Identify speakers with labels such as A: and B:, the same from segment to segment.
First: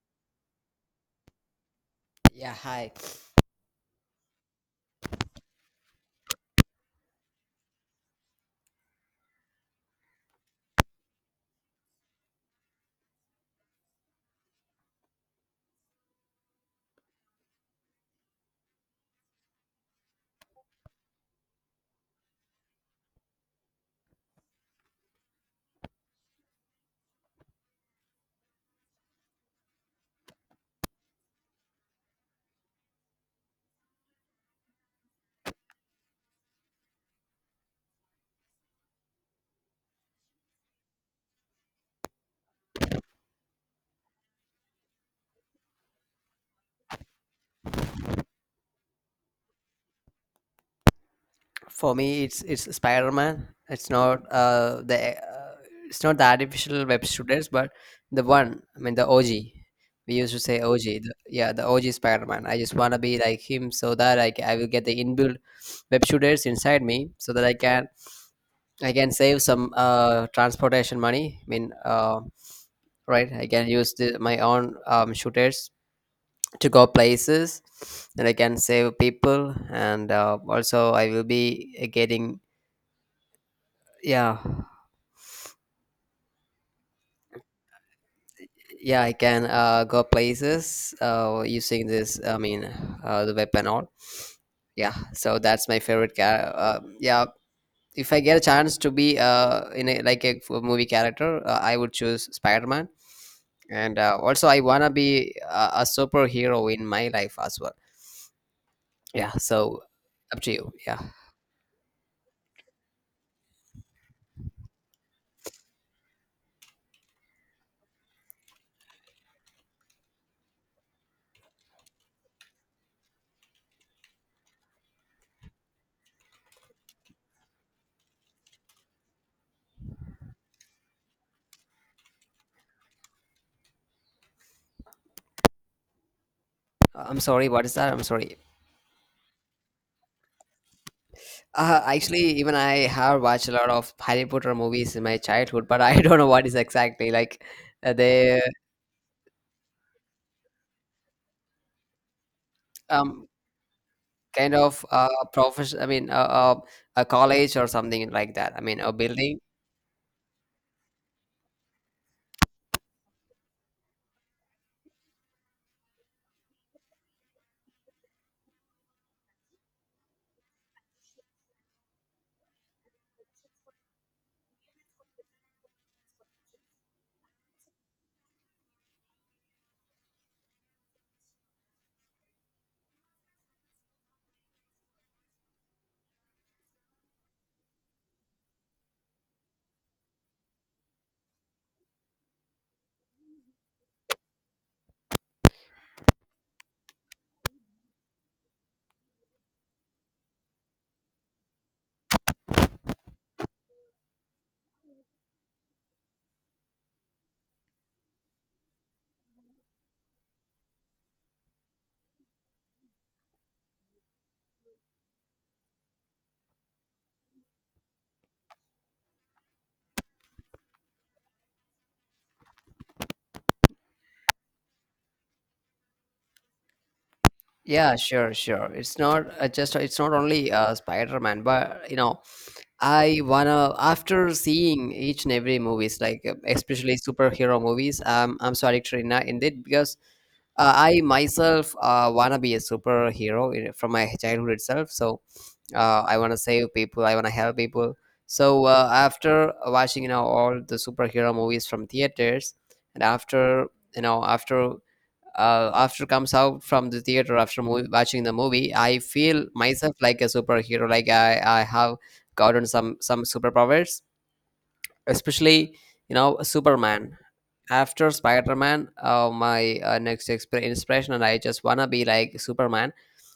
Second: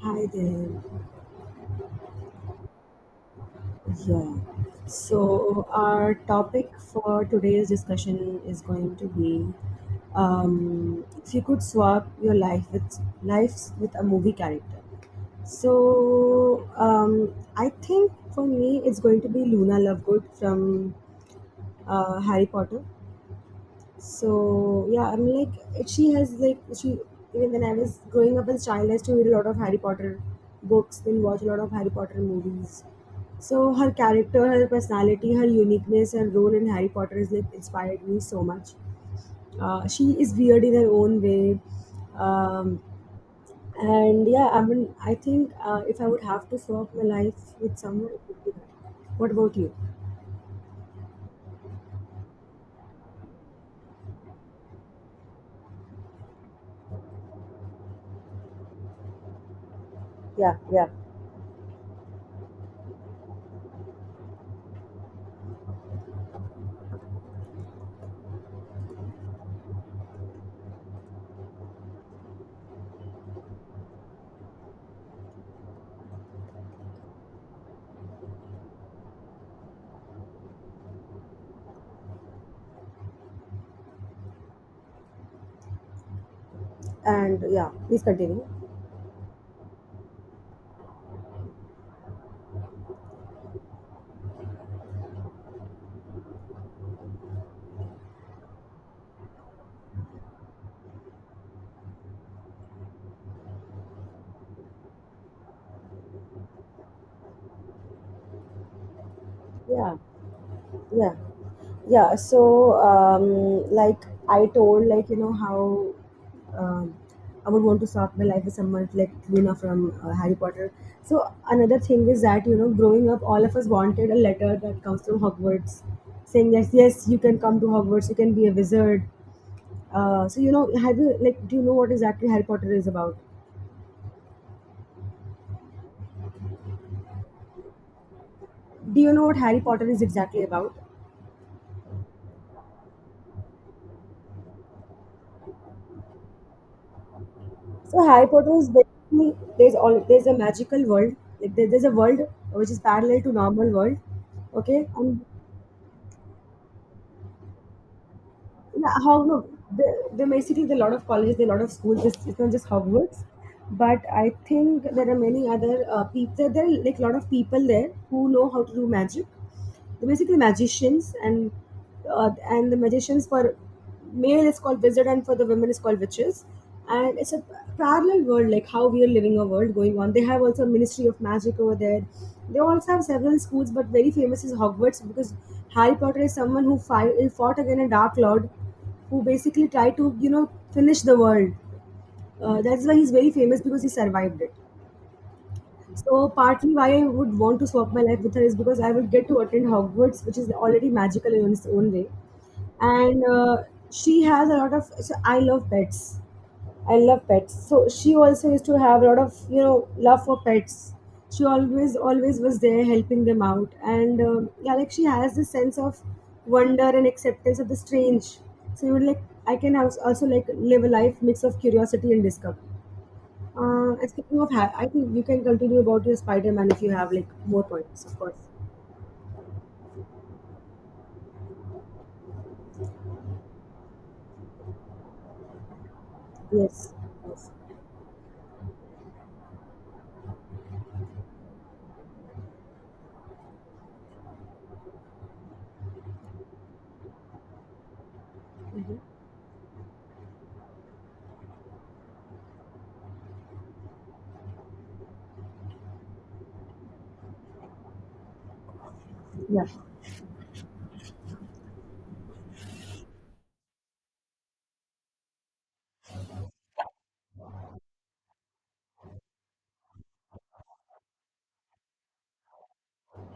A: Hi there.
B: Yeah, hi.
A: Yeah. So our topic for today's discussion is going to be if you could swap your life with lives with a movie character. So I think for me it's going to be Luna Lovegood from Harry Potter. So yeah, I'm like she has like she even when I was growing up as a child, I used to read a lot of Harry Potter books, then watch a lot of Harry Potter movies. So her character, her personality, her uniqueness, her role in Harry Potter has like inspired me so much. She is weird in her own way, um, and yeah, I mean, I think if I would have to swap my life with someone, it would be her. What about you?
B: For me, it's Spider-Man. It's not the it's not the artificial web shooters, but the one. I mean, the OG. We used to
A: Yeah,
B: say
A: yeah.
B: OG. The OG Spider-Man. I just wanna be like him, so that I will get the inbuilt web shooters inside me, so that I can save some transportation money. I mean, right? I can use my own shooters to go places, and I can save people, and also I will be getting. Yeah,
A: And yeah, please continue.
B: yeah, I can go places using this. I mean, the web and all. Yeah, so that's my favorite character. Yeah, if I get a chance to be in like a movie character, I would choose Spider Man. And also, I wanna be a superhero in my life as well. Yeah, so
A: Yeah,
B: up to you. Yeah.
A: yeah. Yeah, so like I told, like you know how, um, I would want to start my life with someone like Luna from Harry Potter. So another thing is that, you know, growing up, all of us wanted a letter that comes from Hogwarts saying yes, yes, you can come to Hogwarts, you can be a wizard. So you know, have you like, do you know what exactly Harry Potter is about?
B: I'm sorry. What is that? I'm sorry.
A: Do you know what Harry Potter is exactly about?
B: Actually, even I have watched a lot of Harry Potter movies in my childhood, but I don't know what is exactly like
A: So Harry
B: they
A: Potter is basically, there's all, there's a magical world, like there's a world which is parallel
B: um
A: to normal world,
B: kind of
A: okay? And
B: profession. I mean, a college or something like that. I mean, a
A: yeah, how
B: building.
A: no, there basically there are a lot of colleges, there are a lot of schools. It's not just Hogwarts, but I think there are many other people. There are like a lot of people there who know how to do magic. They're basically magicians, and the magicians for male is called wizard, and for the women is called witches. And it's a parallel world, like how we are living a world going on. They have also a Ministry of Magic over there. They also have several schools, but very famous is Hogwarts because Harry Potter is someone who fought against a Dark Lord who basically tried to, you know, finish the world. That's why he's very famous because he survived it. So partly why I would want to swap my life with her is because I would get to attend Hogwarts, which is already magical in its own way. And she has a lot of. So I love pets. I love pets. So she also used to have a lot of, you know, love for pets. She always was there helping them out, and yeah, like she has this sense of wonder and acceptance of the strange. So you would like, I can also like live a life mix of curiosity and discovery. And speaking of, I think you can continue about your Spider-Man if you have like more
B: Yeah,
A: points, of
B: sure,
A: course.
B: sure. It's not just it's not only Spider-Man, but you know, I wanna, after seeing each and every movies, like
A: Yes,
B: especially
A: yes,
B: superhero movies. I'm so addicted in it, because I myself wanna be a superhero from my childhood itself. So I wanna save people. I wanna help people. So after watching, you know, all the superhero movies from theaters, and after, you know, after comes out from the theater after movie, watching the movie, I feel
A: yeah.
B: myself like a superhero. Like I have gotten some superpowers, especially, you know, superman after spider-man. My next inspiration, and I just wanna be like superman.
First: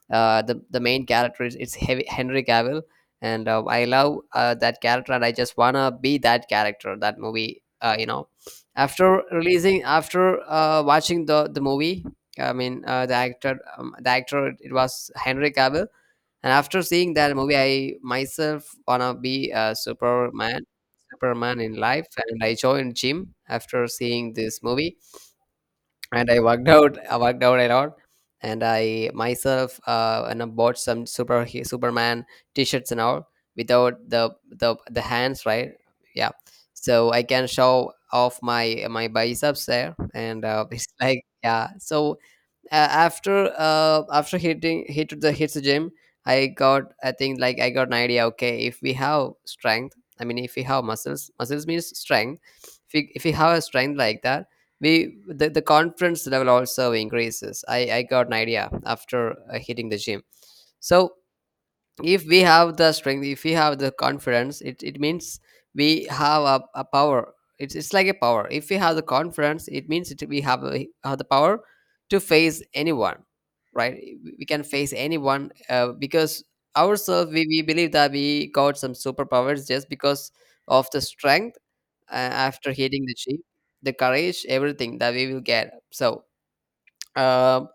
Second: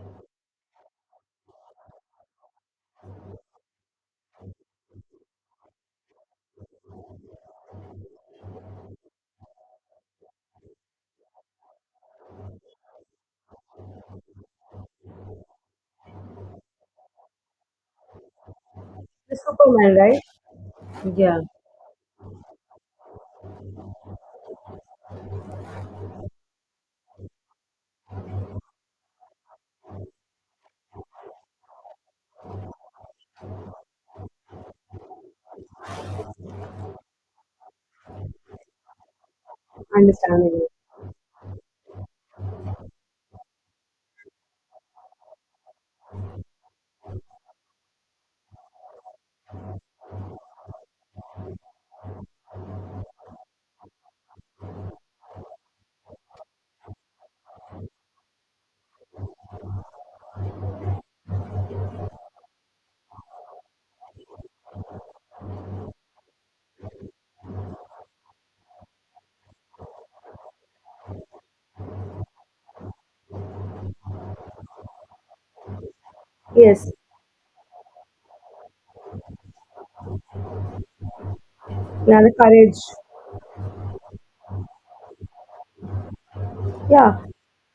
B: The main character is, it's heavy, henry cavill, and I love that character, and I just wanna be that character, that movie. You know, after releasing, after watching the movie, I mean the actor, the actor, it was henry cavill. And after seeing that movie, I myself wanna
A: The
B: be a
A: Superman, right?
B: Superman, Superman in life, and I joined gym after seeing this movie, and I worked out. I worked out a lot, and I myself and I bought some Superman T-shirts and all, without the hands, right? Yeah, so I can show off my biceps there, and
A: Understandable.
B: it's like, yeah. So after hitting hit the hits the gym, I got, I think, like I got an idea. Okay, if we have strength, I mean, if we have muscles, muscles means strength. If we have a strength like that, we the confidence level also increases. I got an idea after hitting the gym. So if we have the strength, if we have the confidence, it means we have a power. It's like a power. If we have the confidence, it means we have, have the power to face anyone, right? We can face anyone, because
A: Yes,
B: ourselves, we believe that we got some superpowers just because of the strength. uh,
A: yeah, the
B: after
A: courage.
B: hitting the sheep, the courage, everything that we will get. So
A: Yeah,
B: um,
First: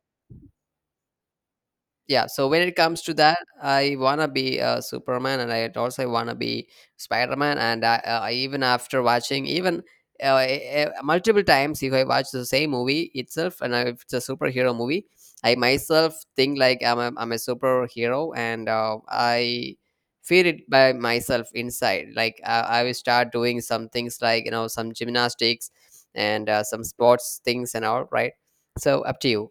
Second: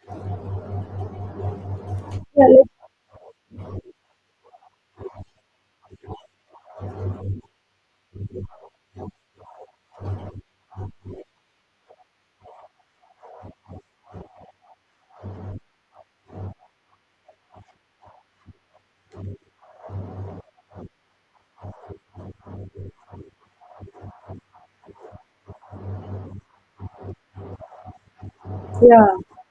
B: yeah,
A: yeah,
B: so when
A: like,
B: it comes to that, I wanna be superman, and I also wanna be spider-man. I, even after watching, even uh, eh, multiple times, if I watch the same movie itself, and if it's a superhero movie, I myself think like I'm a superhero, and I feel it by myself inside. Like I will start doing some things, like, you know, some gymnastics, and some sports things and all, right? So
A: yeah,
B: up to you.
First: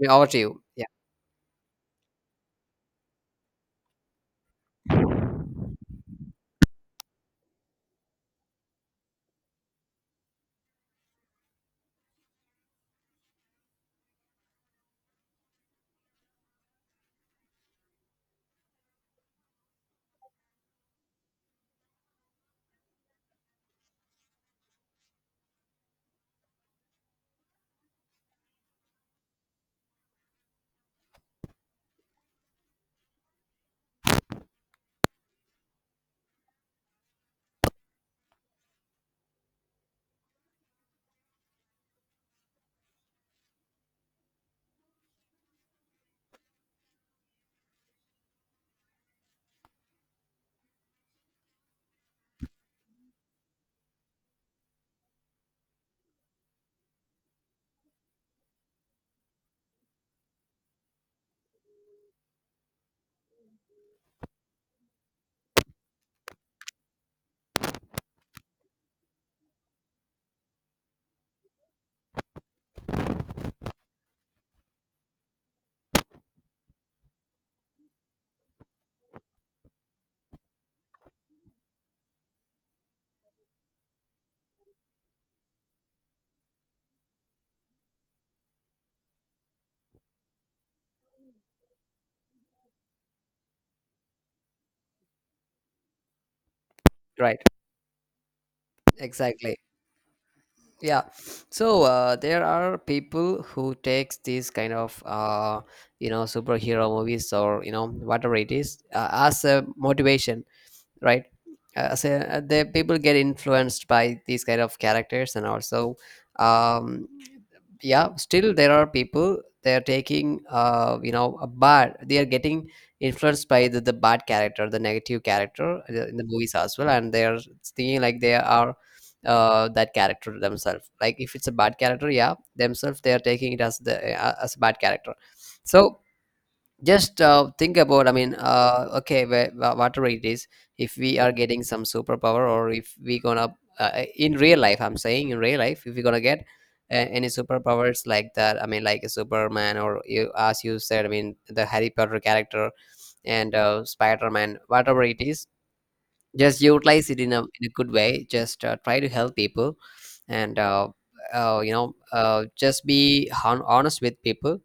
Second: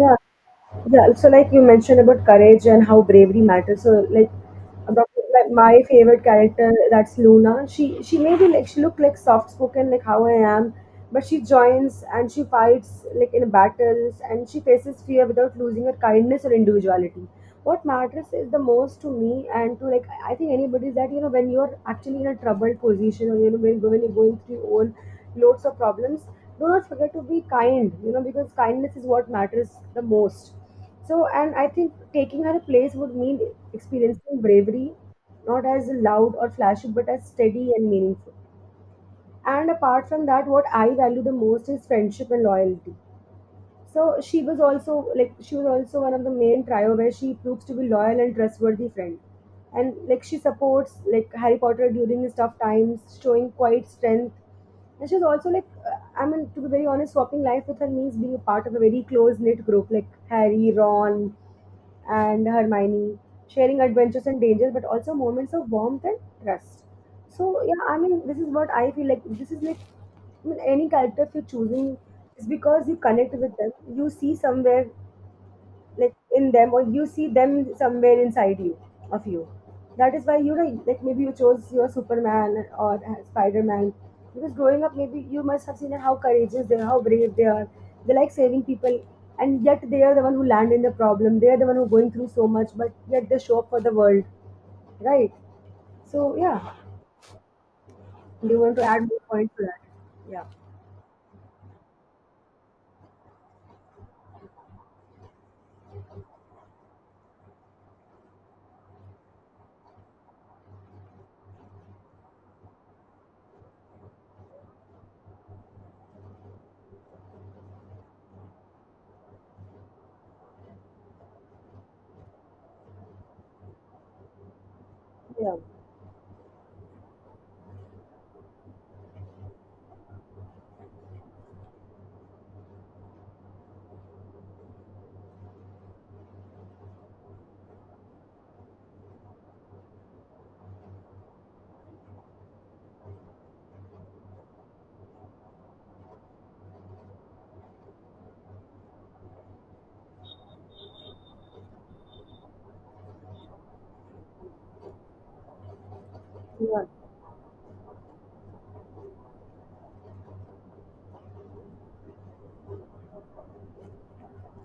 B: I mean, over to you. Yeah,
A: Yeah, so like you mentioned about courage and how bravery matters. So like about like my favorite character, that's Luna. She may be like she look like soft spoken like how I am, but she joins and she fights like in battles and she faces fear without losing her kindness or individuality. What matters is the most to me and to like, I think anybody is that, you know, when you're actually in a troubled position, or you know when you're going through your own loads of problems, do not forget to be kind, you know, because kindness is what matters the most. So and I think taking her place would mean experiencing bravery not as loud or flashy but as steady and meaningful. And apart from that, what I value the most is friendship and loyalty. So she was also like, she was also one of the main trio where she proves to be loyal and trustworthy friend. And like she supports like Harry Potter during his tough times, showing quite strength. And she's also like I mean, to be very honest, swapping life with her means being a part of a very close knit group like Harry, Ron, and Hermione, sharing adventures and dangers, but also moments of warmth and trust. So yeah, I mean, this is what I feel like. This is like, I mean, any character if you're choosing is because you connect with them. You see somewhere like in them, or you see them somewhere inside you, of you, that is why, you know, like maybe you chose your Superman or Spider-Man because growing up maybe you must have seen that how courageous they are, how brave they are, they like saving people, and yet they are the one who land in the problem, they are the one who going through so much, but yet they show up for the world, right? So yeah,
B: right,
A: do you want to add more points
B: exactly,
A: to that?
B: yeah. So there are people who takes these kind of you know, superhero movies or, you know, whatever it is, as a motivation, right? The people get influenced by these kind of characters, and also, um, yeah, still there are people, they are taking, you know, a bad. They are getting influenced by the bad character, the negative
A: Yeah, yeah,
B: character in the movies as well, and they are thinking like they are that character themselves. Like if it's a bad character, yeah, themselves they are taking it as the as a bad character. So just think about, I mean okay, whatever it is, if we are getting some superpower, or if we gonna in real life, I'm saying, in real life, if we're gonna get any superpowers like that, I mean like a superman, or, you, as you said, I mean the harry potter character and spider-man, whatever it is, just
A: yeah.
B: utilize it in in a good way. Just try to help people, and you know, just be honest with people.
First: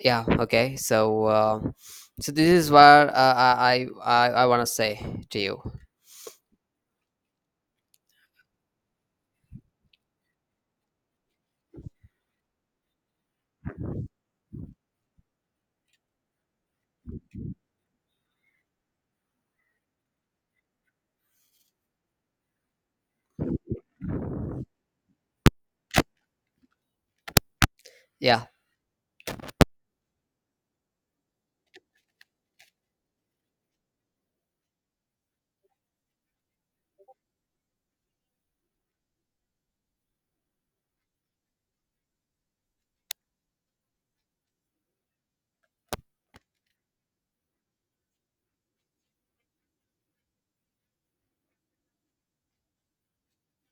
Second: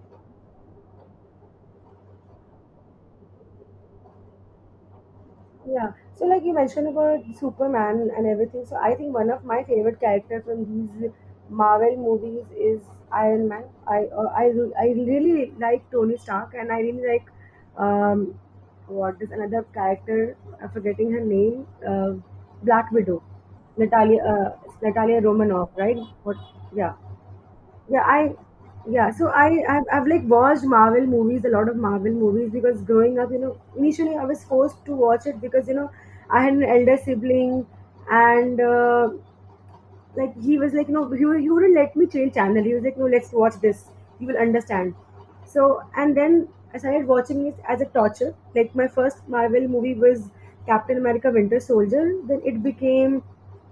B: Yeah, okay. So so this is what I want to say to you.
A: Yeah. So like you mentioned about Superman and everything. So I think one of my favorite character from these Marvel movies is Iron Man. I I really like Tony Stark and I really like, um what is another character? I'm forgetting her name. Black Widow. Natalia Natalia Romanoff, right? What? Yeah. Yeah, I
B: Yeah,
A: yeah, so I've like watched Marvel movies, a lot of Marvel movies, because growing up, you know, initially I was forced to watch it because, you know, I had an elder sibling, and like he was like, no, he wouldn't let me change channel. He was like, no, let's watch this, you will understand. So and then I started watching it as a torture. Like my first Marvel movie was Captain America Winter Soldier, then it became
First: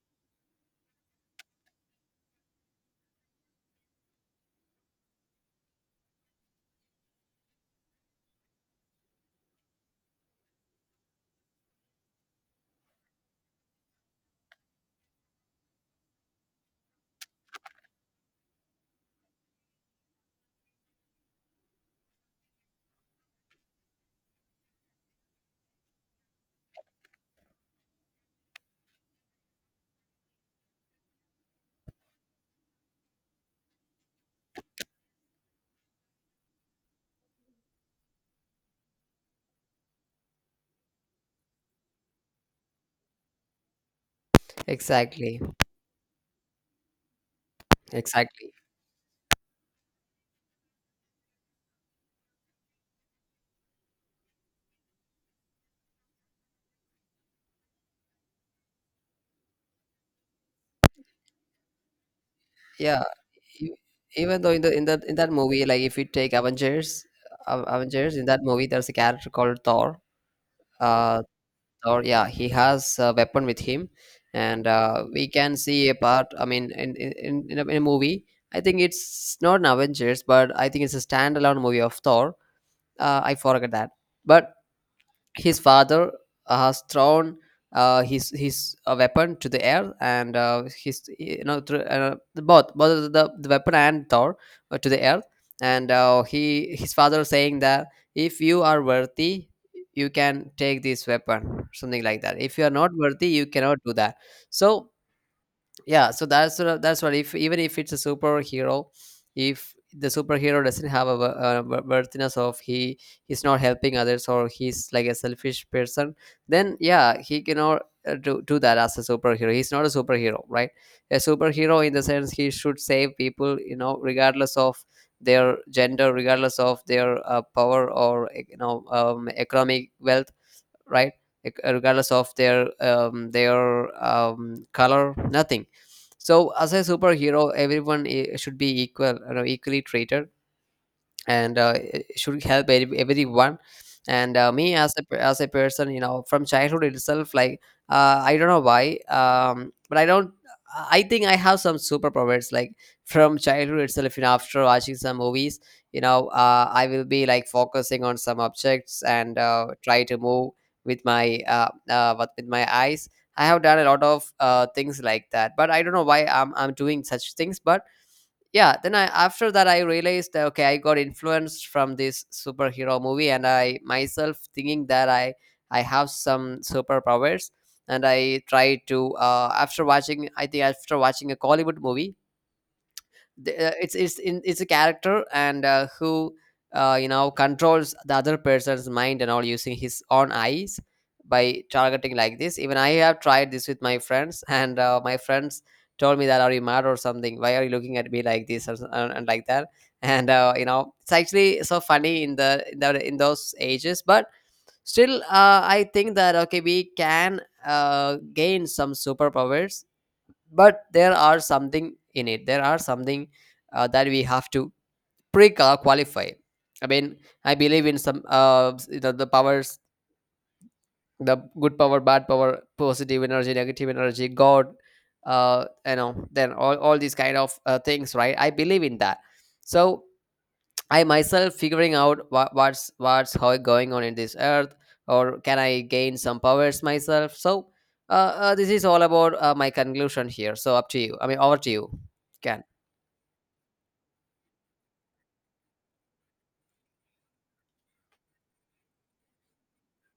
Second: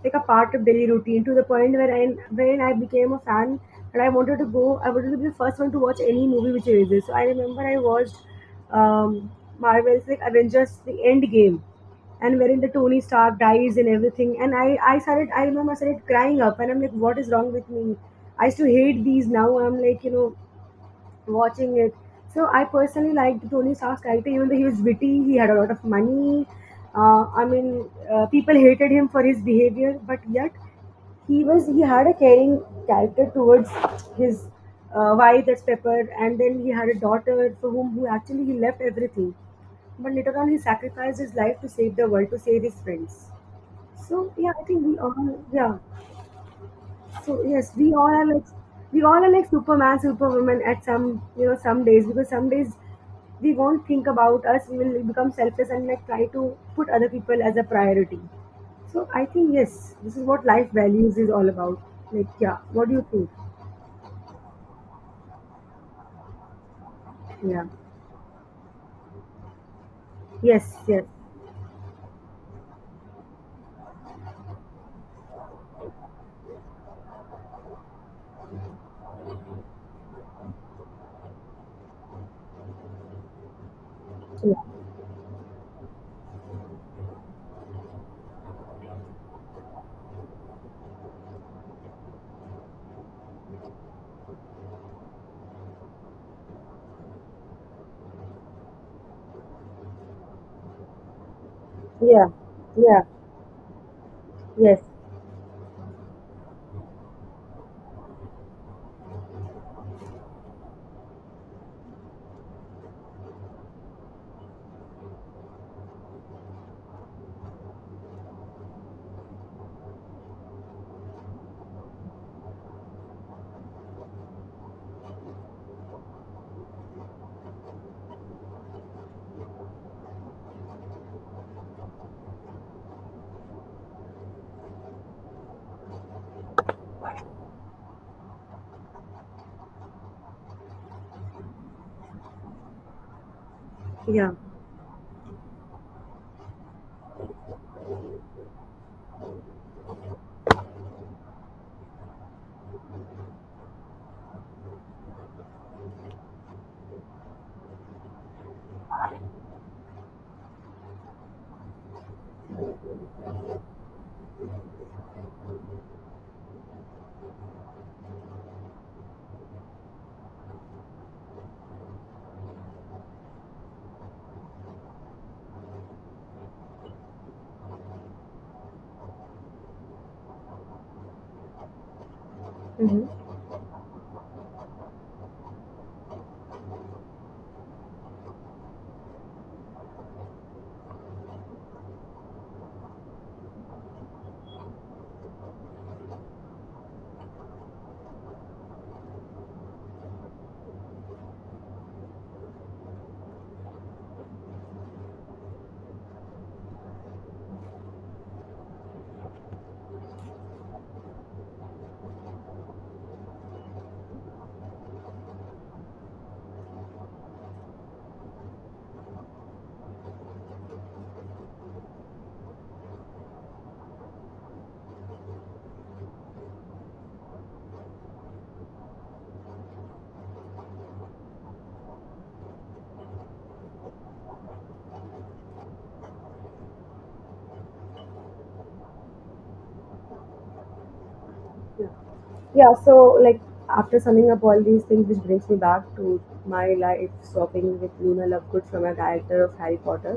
A: like a part of daily routine to the point where I, when I became a fan, and I wanted to go, I wanted to be the first one to watch any movie which releases. So I remember I watched, um Marvel's like Avengers The End Game, and wherein the Tony Stark dies and everything. And I started, I remember I started crying up, and I'm like, what is wrong with me? I used to hate these. Now I'm like, you know, watching it. So I personally liked Tony Stark's character, even though he was witty, he had a lot of money. I mean, people hated him for his behavior, but yet he had a caring character towards his wife, that's Pepper, and then he had a daughter for whom, who actually he left everything, but later on he sacrificed his life to save the world, to save his friends. So yeah, I think we all,
B: exactly,
A: yeah. So yes, we all are like,
B: exactly,
A: we all are like Superman, Superwoman at some, you know, some days, because some days we won't think about us. We will become selfless and like try to put other people as a priority. So I think yes, this is what life values is all about. Like yeah, what do
B: yeah.
A: you think?
B: e- even though in the, in that movie, like if you take avengers,
A: Yeah.
B: avengers, in that movie there's a character called thor.
A: Yes. Yes.
B: uh thor, yeah, he has a weapon with him, and we can see a part, I mean in a movie. I think it's not an avengers, but I think it's a standalone movie of thor. I forget that, but
A: Yeah.
B: his father has thrown his weapon to the air, and his, you know, through, the both the weapon and Thor to the air. And he, his father saying that, if you are worthy, you can take this weapon, something like
A: Yeah.
B: that. If you are not
A: Yeah.
B: worthy, you cannot do that.
A: Yes.
B: So yeah, so that's what, if even if it's a superhero, if the superhero doesn't have worthiness of he, he's not helping others, or he's like a selfish person, then yeah, he cannot do that as a superhero. He's not a superhero, right? A superhero in the sense, he should save people, you know, regardless of their gender, regardless of their power, or you know, economic wealth, right? Like, regardless of their color, nothing. So as a superhero, everyone should be equal, you know, equally treated, and it should help everyone.
A: Yeah.
B: And me as as a person, you know, from childhood itself, like I don't know why, but I don't, I think I have some superpowers, like from childhood itself, you know, after watching some movies, you know, I will be like focusing on some objects, and try to move with my what with my eyes. I have done a lot of things like that, but I don't know why I'm doing such things. But yeah, then i, after that, I realized that, okay, I got influenced from this superhero movie, and I myself thinking that I have some superpowers. And I tried to after watching I think after watching a Hollywood movie,
A: Mm-hmm.
B: the, it's in it's a character, and who you know, controls the other person's mind and all, using his own eyes, by targeting like this. Even I have tried this with my friends, and my friends told me that, are you mad or something, why are you looking at me like this, and like that. And you know, it's actually so funny in in those ages. But still I think that, okay, we can gain some superpowers, but there are something in it, there are something that we have to pre qualify. I mean, I believe in some the powers, the good power, bad power, positive energy, negative energy, god, you know, then all these kind of things, right? I believe in that. So I myself figuring out what's, how going on in this earth, or can I gain some powers myself? So, this is all about my conclusion here. So up to you. I mean, over to
A: Yeah.
B: you. Can.
A: Yeah, so like after summing up all these things which brings me back to my life swapping with Luna Lovegood from a character of Harry Potter.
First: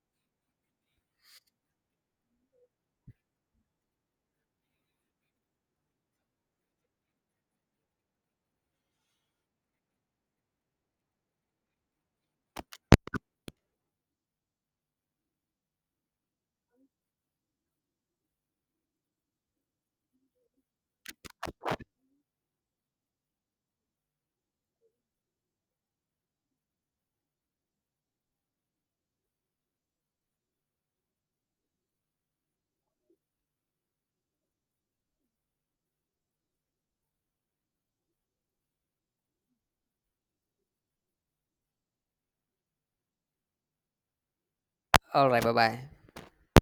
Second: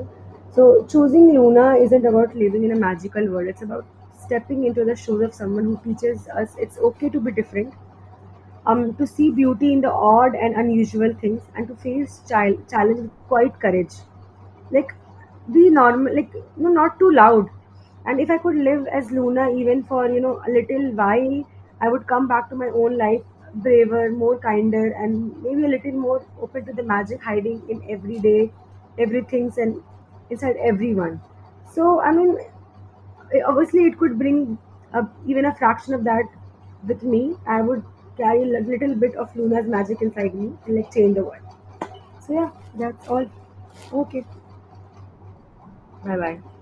A: So choosing Luna isn't about living in a magical world, it's about stepping into the shoes of someone who teaches us it's okay to be different, to see beauty in the odd and unusual things and to face child challenge with quite courage. Like, be normal, like, no, not too loud. And if I could live as Luna even for, you know, a little while, I would come back to my own life braver, more kinder, and maybe a little more open to the magic hiding in everyday everything's, and inside everyone. So I mean, obviously it could bring up even a fraction of that with me. I would carry a little bit of Luna's magic inside me and like change the world. So yeah, that's all. Okay,
B: All right. Bye bye.
A: bye bye.